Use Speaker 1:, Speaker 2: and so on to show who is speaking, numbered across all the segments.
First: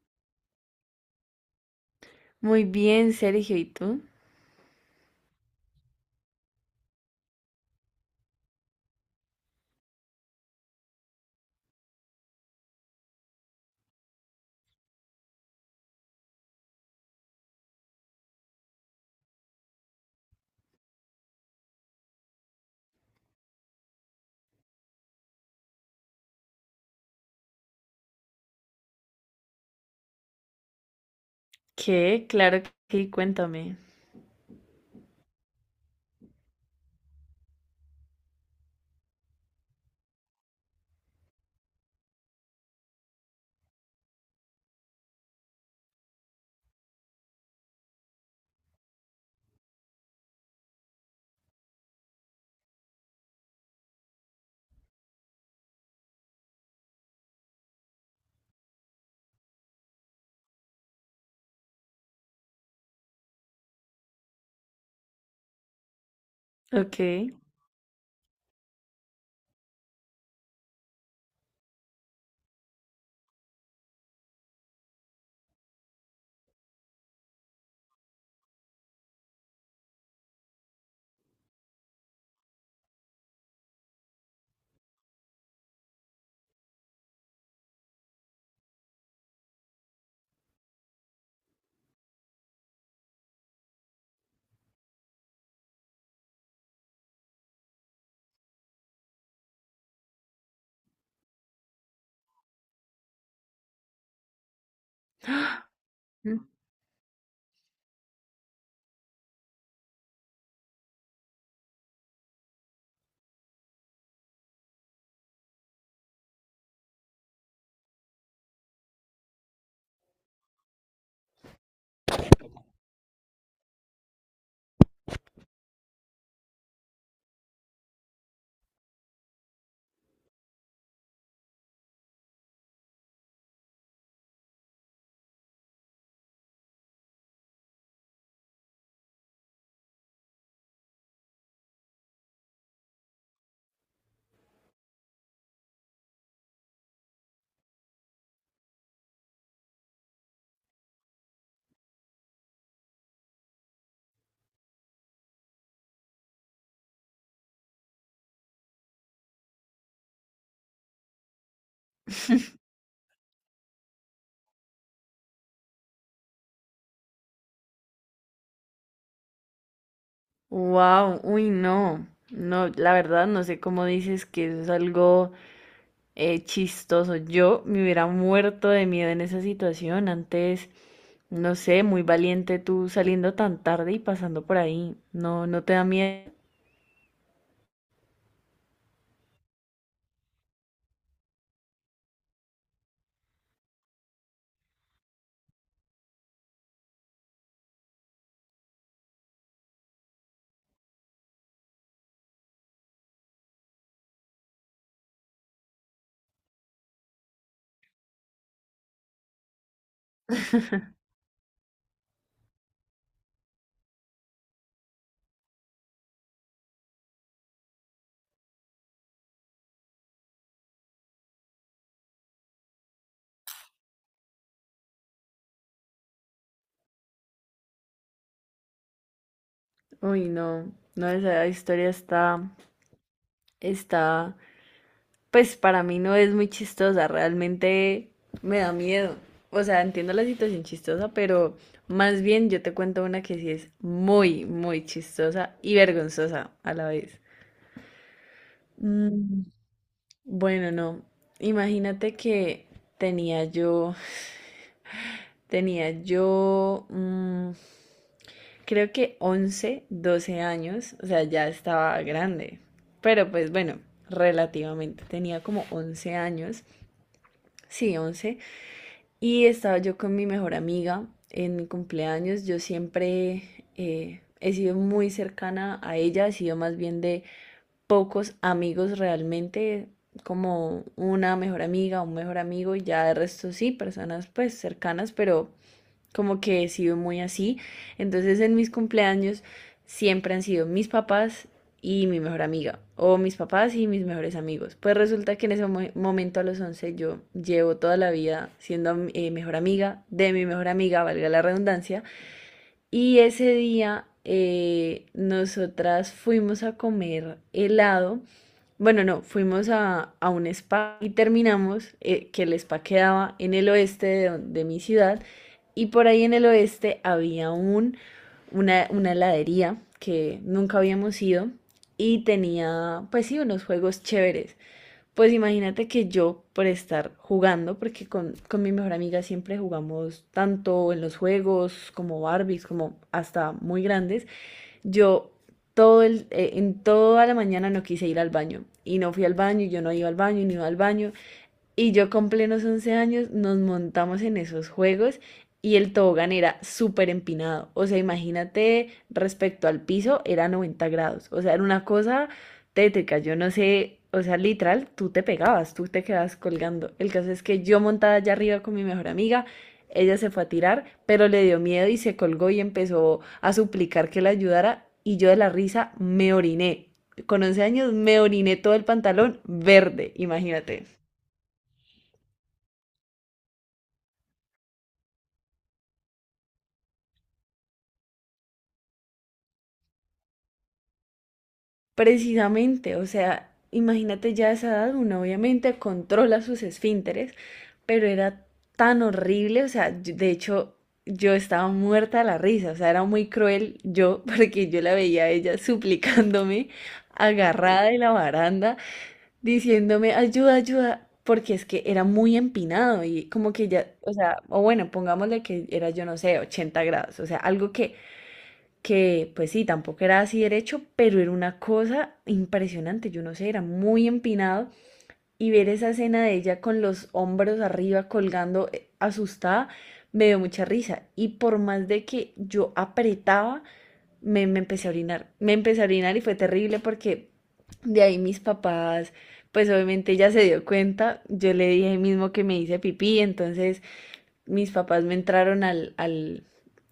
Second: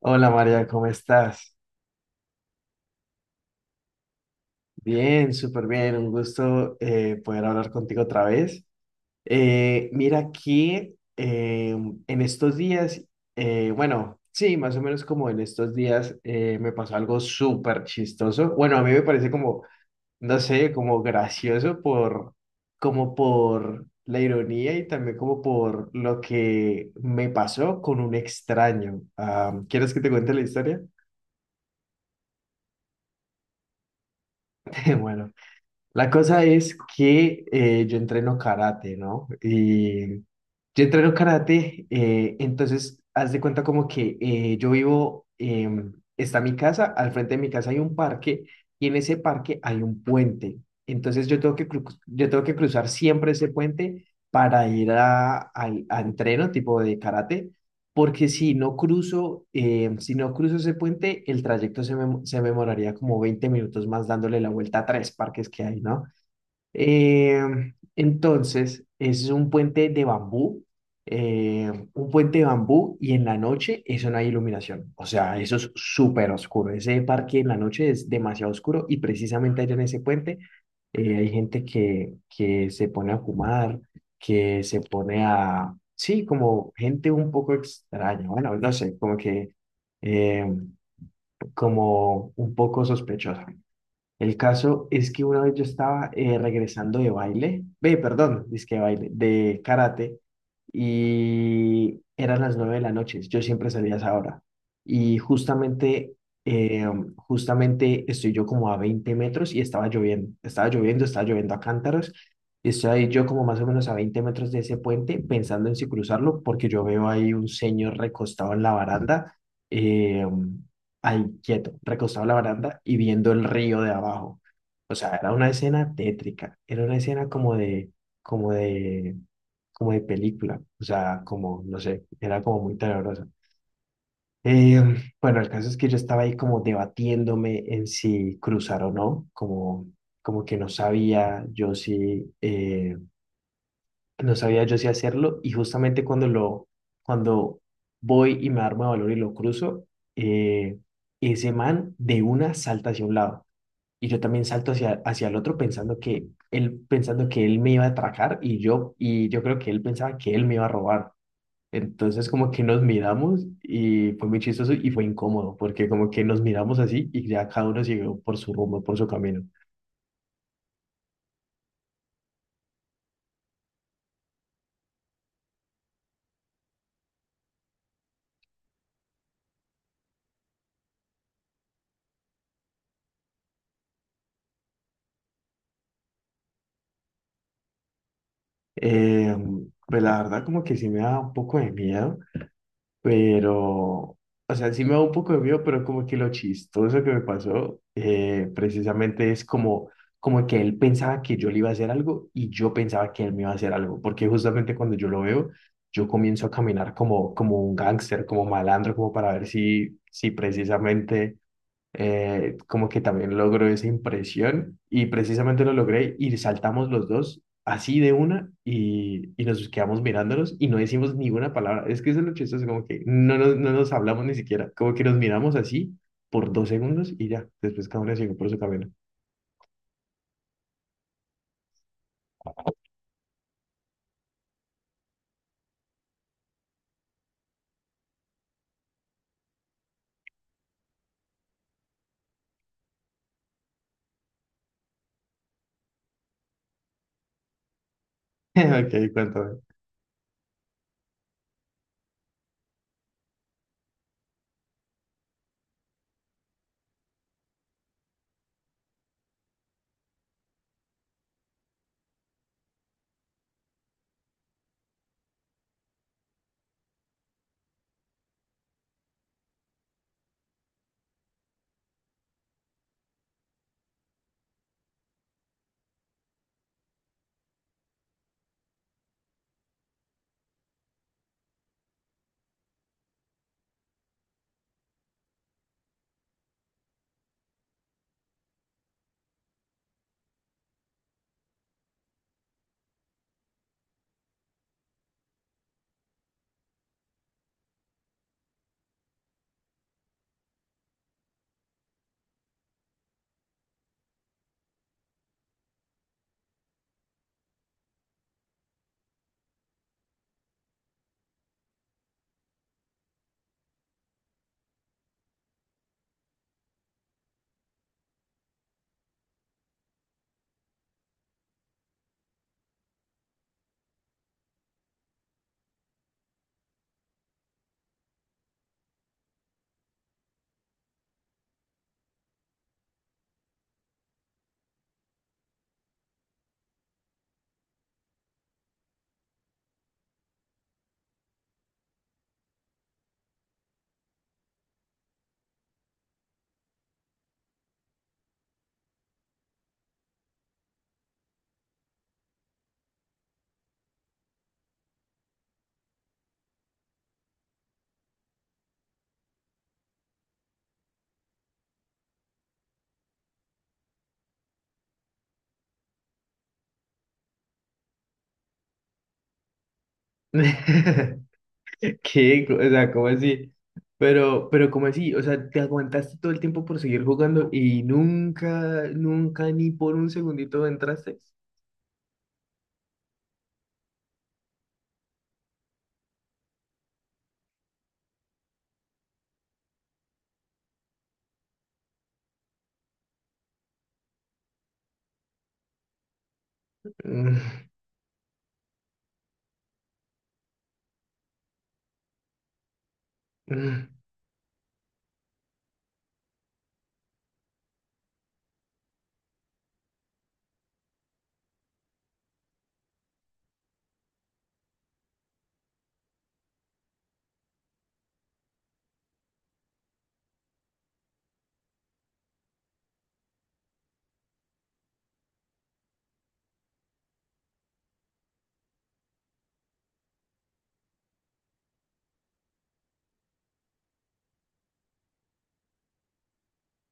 Speaker 1: Hola María, ¿cómo estás?
Speaker 2: Muy bien, Sergio, ¿y tú?
Speaker 1: Bien, súper bien, un gusto poder hablar contigo otra vez. Mira aquí, en estos días, bueno, sí, más o menos como en estos días, me pasó algo súper chistoso. Bueno, a mí me parece como, no sé, como gracioso por, como por la ironía y también como por lo que me pasó con un extraño. Ah, ¿quieres que te cuente la historia?
Speaker 2: ¿Qué? Claro que sí, cuéntame.
Speaker 1: Bueno. La cosa es que yo entreno karate, ¿no? Entonces haz de cuenta como que yo vivo, está mi casa, al frente de mi casa hay un parque y en ese parque hay un puente. Entonces yo tengo yo tengo que cruzar siempre ese puente para ir a entreno tipo de karate porque si no cruzo, si no cruzo ese puente, el trayecto se me demoraría como 20 minutos más dándole la vuelta a tres parques que hay, ¿no?
Speaker 2: Ok.
Speaker 1: Eh, entonces, es un puente de bambú, un puente de bambú y en la noche eso no hay iluminación. O sea, eso es súper oscuro. Ese parque en la noche es demasiado oscuro y precisamente allá en ese puente que se pone a fumar, que se pone a... Sí, como gente un poco extraña. Bueno, no sé, como que... eh, como un poco sospechosa. El caso es que una vez yo estaba regresando de baile, ve, perdón, dizque de baile, de karate, y eran las 9 de la noche, yo siempre salía a esa hora, y justamente, eh, justamente estoy yo como a 20 metros y estaba lloviendo, estaba lloviendo, estaba lloviendo a cántaros, y estoy ahí yo como más o menos a 20 metros de ese puente, pensando en si cruzarlo, porque yo veo ahí un señor recostado en la baranda, eh, ahí quieto, recostado en la baranda y viendo el río de abajo. O sea, era una escena tétrica, era una escena como de, como de película, o sea, como, no sé, era como muy tenebrosa. Eh, bueno, el caso es que yo estaba ahí como debatiéndome en si cruzar o no, como, como que no sabía yo si, no sabía yo si hacerlo y justamente cuando voy y me armo de valor y lo cruzo, eh, ese man de una salta hacia un lado y yo también salto hacia el otro pensando pensando que él me iba a atracar y yo creo que él pensaba que él me iba a robar. Entonces como que nos miramos y fue muy chistoso y fue incómodo porque como que nos miramos así y ya cada uno siguió por su rumbo, por su camino.
Speaker 2: Wow, uy, no. No, la verdad no sé cómo dices que eso es algo chistoso. Yo me hubiera muerto de miedo en esa situación. Antes, no sé, muy valiente tú saliendo tan tarde y pasando por ahí. No, no te da miedo.
Speaker 1: Eh, pues la verdad como que sí me da un poco de miedo. Pero, o sea, sí me da un poco de miedo, pero como que lo chistoso que me pasó, precisamente es como que él pensaba que yo le iba a hacer algo y yo pensaba que él me iba a hacer algo, porque justamente cuando yo lo veo, yo comienzo a caminar como, como un gángster, como malandro, como para ver si precisamente como que también logró esa impresión y precisamente lo logré y saltamos los dos así de una y nos quedamos mirándonos y no decimos ninguna palabra. Es que eso es lo chistoso, como que no nos hablamos ni siquiera, como que nos miramos así por 2 segundos y ya, después cada uno siguió por su camino.
Speaker 2: Uy, no. No, esa historia está pues para mí no es muy chistosa, realmente me da miedo. O sea, entiendo la situación chistosa, pero más bien yo te cuento una que sí es muy, muy chistosa y vergonzosa a la vez.
Speaker 1: Ok,
Speaker 2: Mm,
Speaker 1: cuéntame.
Speaker 2: bueno, no. Imagínate que tenía yo, tenía yo, creo que 11 12 años, o sea, ya estaba grande, pero pues bueno, relativamente, tenía como 11 años, sí, 11. Y estaba yo con mi mejor amiga en mi cumpleaños. Yo siempre he sido muy cercana a ella, he sido más bien de pocos amigos realmente, como una mejor amiga, un mejor amigo, y ya de resto sí, personas pues cercanas, pero como que he sido muy así. Entonces en mis cumpleaños siempre han sido mis papás y mi mejor amiga, o mis papás y mis mejores amigos. Pues resulta que en ese momento a los 11 yo llevo toda la vida siendo mejor amiga de mi mejor amiga, valga la redundancia, y ese día nosotras fuimos a comer helado. Bueno, no, fuimos a un spa y terminamos, que el spa quedaba en el oeste de mi ciudad. Y por ahí en el oeste había una heladería que nunca habíamos ido y tenía, pues sí, unos juegos chéveres. Pues imagínate que yo, por estar jugando, porque con mi mejor amiga siempre jugamos tanto en los juegos como Barbies, como hasta muy grandes, yo en toda la mañana no quise ir al baño. Y no fui al baño, y yo no iba al baño, y no iba al baño. Y yo con plenos 11 años nos montamos en esos juegos y el tobogán era súper empinado. O sea, imagínate respecto al piso, era 90 grados. O sea, era una cosa tétrica. Yo no sé, o sea, literal, tú te pegabas, tú te quedabas colgando. El caso es que yo montada allá arriba con mi mejor amiga, ella se fue a tirar, pero le dio miedo y se colgó y empezó a suplicar que la ayudara. Y yo de la risa me oriné. Con 11 años me oriné todo el pantalón verde, imagínate.
Speaker 1: ¿Qué? O sea, ¿cómo así? Pero ¿cómo así? O sea, te aguantaste todo el tiempo por seguir jugando y nunca, nunca ni por un segundito entraste.
Speaker 2: Precisamente, o sea, imagínate ya a esa edad, uno obviamente controla sus esfínteres, pero era tan horrible, o sea, de hecho yo estaba muerta de la risa, o sea, era muy cruel yo, porque yo la veía a ella suplicándome, agarrada de la baranda, diciéndome, ayuda, ayuda, porque es que era muy empinado y como que ya, o sea, o bueno, pongámosle que era, yo no sé, 80 grados, o sea, algo que pues sí, tampoco era así derecho, pero era una cosa impresionante, yo no sé, era muy empinado y ver esa escena de ella con los hombros arriba colgando asustada me dio mucha risa y por más de que yo apretaba, me empecé a orinar, me empecé a orinar y fue terrible porque de ahí mis papás, pues obviamente ella se dio cuenta, yo le dije mismo que me hice pipí, entonces mis papás me entraron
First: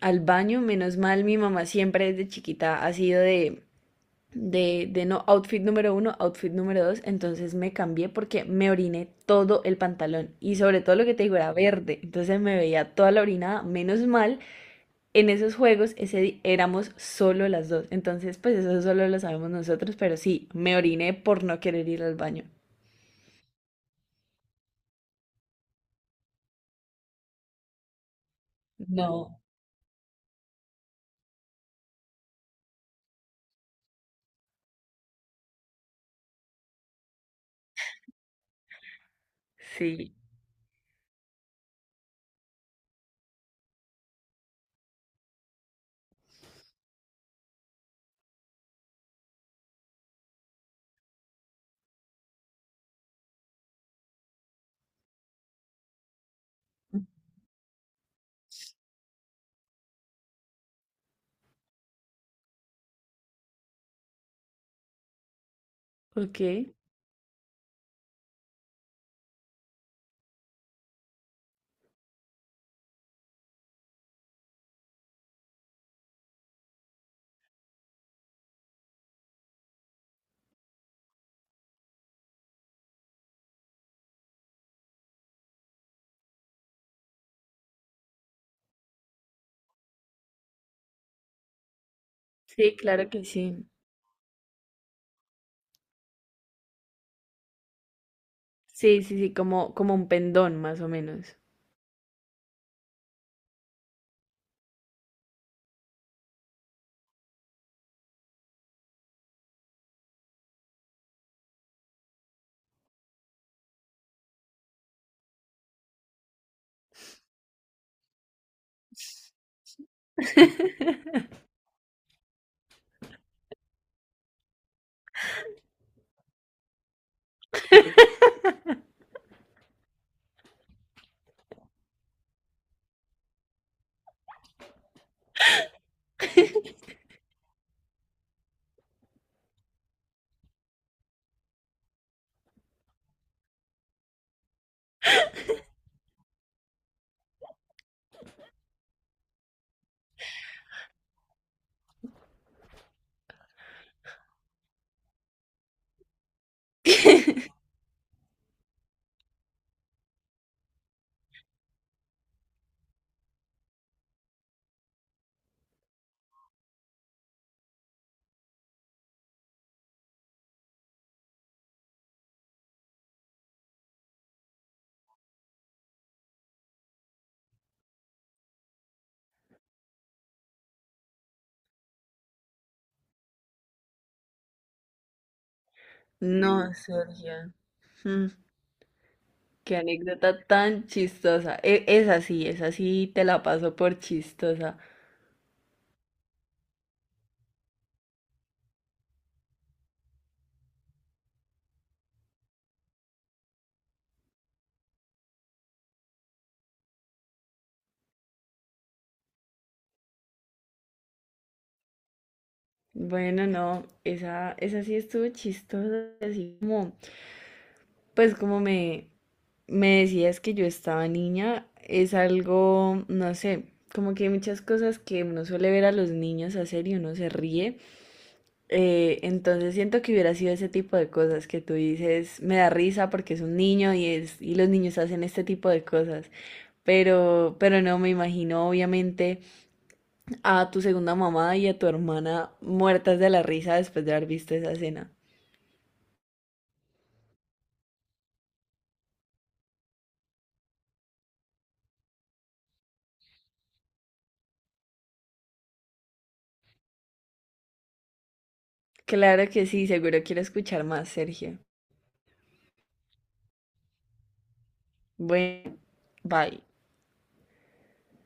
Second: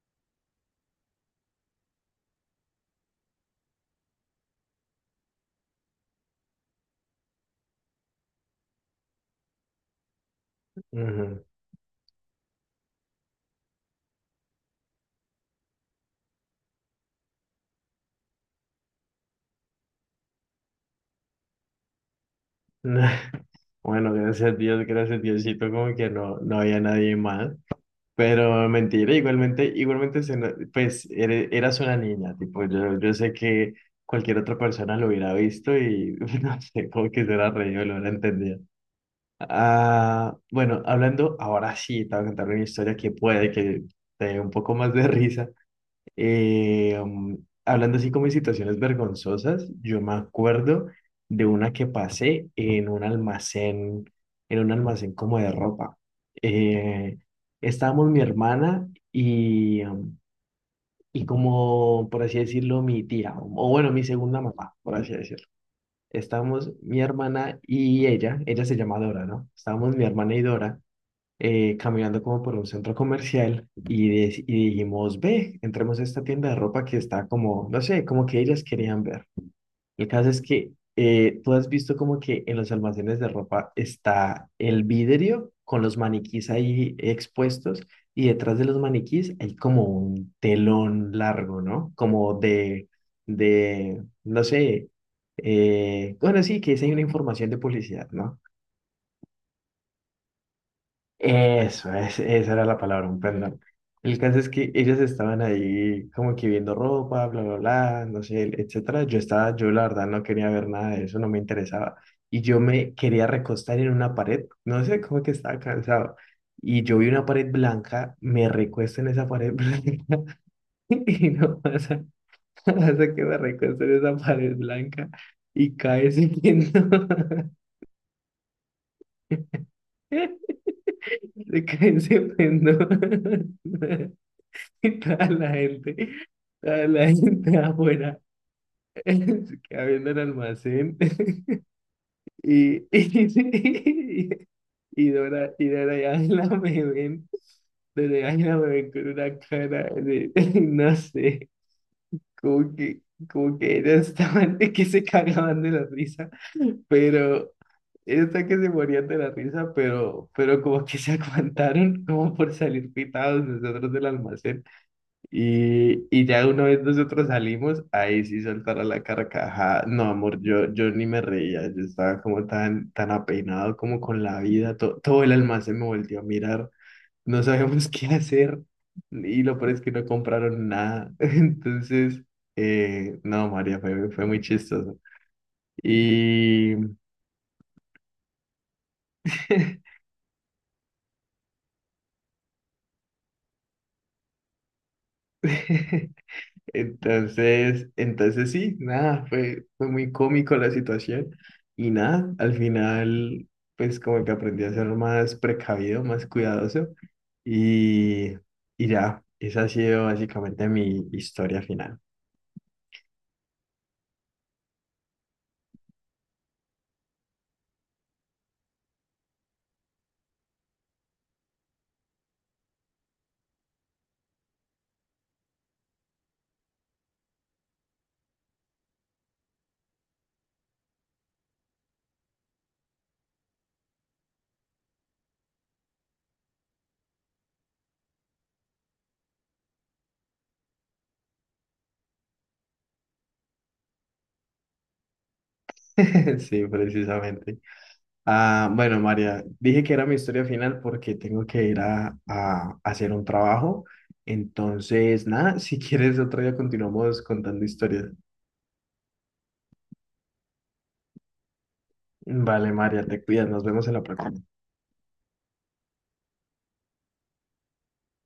Speaker 2: al baño, menos mal, mi mamá siempre desde chiquita ha sido de no outfit número uno, outfit número dos, entonces me cambié porque me oriné todo el pantalón y sobre todo lo que te digo
Speaker 1: Ujú.
Speaker 2: era verde, entonces me veía toda la orinada, menos mal, en esos juegos ese éramos solo las dos, entonces pues eso solo lo sabemos nosotros, pero sí, me oriné por no querer ir al baño.
Speaker 1: Bueno, gracias a Dios, gracias Diosito, como que no había nadie más. Pero mentira,
Speaker 2: No,
Speaker 1: igualmente, igualmente, se no- pues eras una niña, tipo, yo sé que cualquier otra persona lo hubiera visto y no sé, como que se hubiera reído, lo hubiera entendido.
Speaker 2: sí,
Speaker 1: Ah, bueno, hablando ahora sí, te voy a contar una historia que puede que te dé un poco más de risa. Eh, um, Hablando así como de situaciones vergonzosas, yo me acuerdo de una que pasé en un almacén como de ropa. Eh, Estábamos mi hermana y como, por así decirlo, mi tía, o bueno, mi segunda mamá, por así decirlo.
Speaker 2: ok,
Speaker 1: Estábamos mi hermana y ella se llama Dora, ¿no? Estábamos mi hermana y Dora caminando como por un centro comercial y, de y dijimos, ve, entremos a esta tienda de ropa que está como, no sé, como que ellas querían ver. El caso es que tú has visto como que en los almacenes de ropa está el vidrio con los maniquís ahí expuestos y detrás de los maniquís hay como un telón largo, ¿no? Como
Speaker 2: sí, claro que sí.
Speaker 1: de, no sé, bueno, sí, que es ahí una información de publicidad, ¿no?
Speaker 2: Sí, sí, sí, como un pendón, más o menos.
Speaker 1: Eso, esa era la palabra, un perdón. El caso es que ellas estaban ahí como que viendo ropa, bla, bla, bla, no sé, etcétera. Yo la verdad no quería ver nada de eso, no me interesaba. Y yo me quería recostar en una pared, no sé, como que estaba cansado. Y yo vi una pared blanca, me recuesto en esa pared blanca y no pasa, no pasa que me recuesto en esa pared blanca y cae ese pendón. Se cae ese pendón. toda la gente, toda la gente afuera, se queda viendo el almacén. Y, y, y Dora y Ángela me ven, Dora y Ángela me ven con una cara de, no sé, como que, como que ellas estaban, que se cagaban de la risa, pero esta que se morían de la risa, pero como que se aguantaron como por salir pitados nosotros del almacén. Y ya una vez nosotros salimos, ahí sí soltara la carcajada. No, amor, yo ni me reía, yo estaba como tan apeinado como con la vida, todo el almacén me volvió a mirar, no sabíamos qué hacer y lo peor es que no compraron nada. Entonces, no, María, fue muy chistoso.
Speaker 2: No,
Speaker 1: Y,
Speaker 2: Sergio. mm, qué anécdota tan chistosa. Esa sí, esa sí te la paso por chistosa.
Speaker 1: Entonces sí, nada, fue muy cómico la situación y nada, al final pues como que aprendí a ser más precavido, más cuidadoso y, y ya, esa ha sido básicamente mi historia final.
Speaker 2: Bueno, no, esa sí estuvo chistosa, así como, pues como me decías que yo estaba niña, es algo, no sé, como que hay muchas cosas que uno suele ver a los niños hacer y uno se ríe. Entonces siento que hubiera sido ese tipo de cosas que tú dices, me da risa porque es un niño y y los niños hacen este tipo de cosas. Pero, no me imagino, obviamente, a tu segunda mamá y a tu hermana muertas de la risa después de haber visto esa escena.
Speaker 1: Sí, precisamente. Ah, bueno, María, dije que era mi historia final porque tengo que ir a hacer un trabajo. Entonces, nada, si quieres otro día continuamos contando historias.
Speaker 2: Claro que sí, seguro quiero escuchar más, Sergio.
Speaker 1: Vale, María, te cuidas, nos vemos en la próxima.
Speaker 2: Bueno, bye.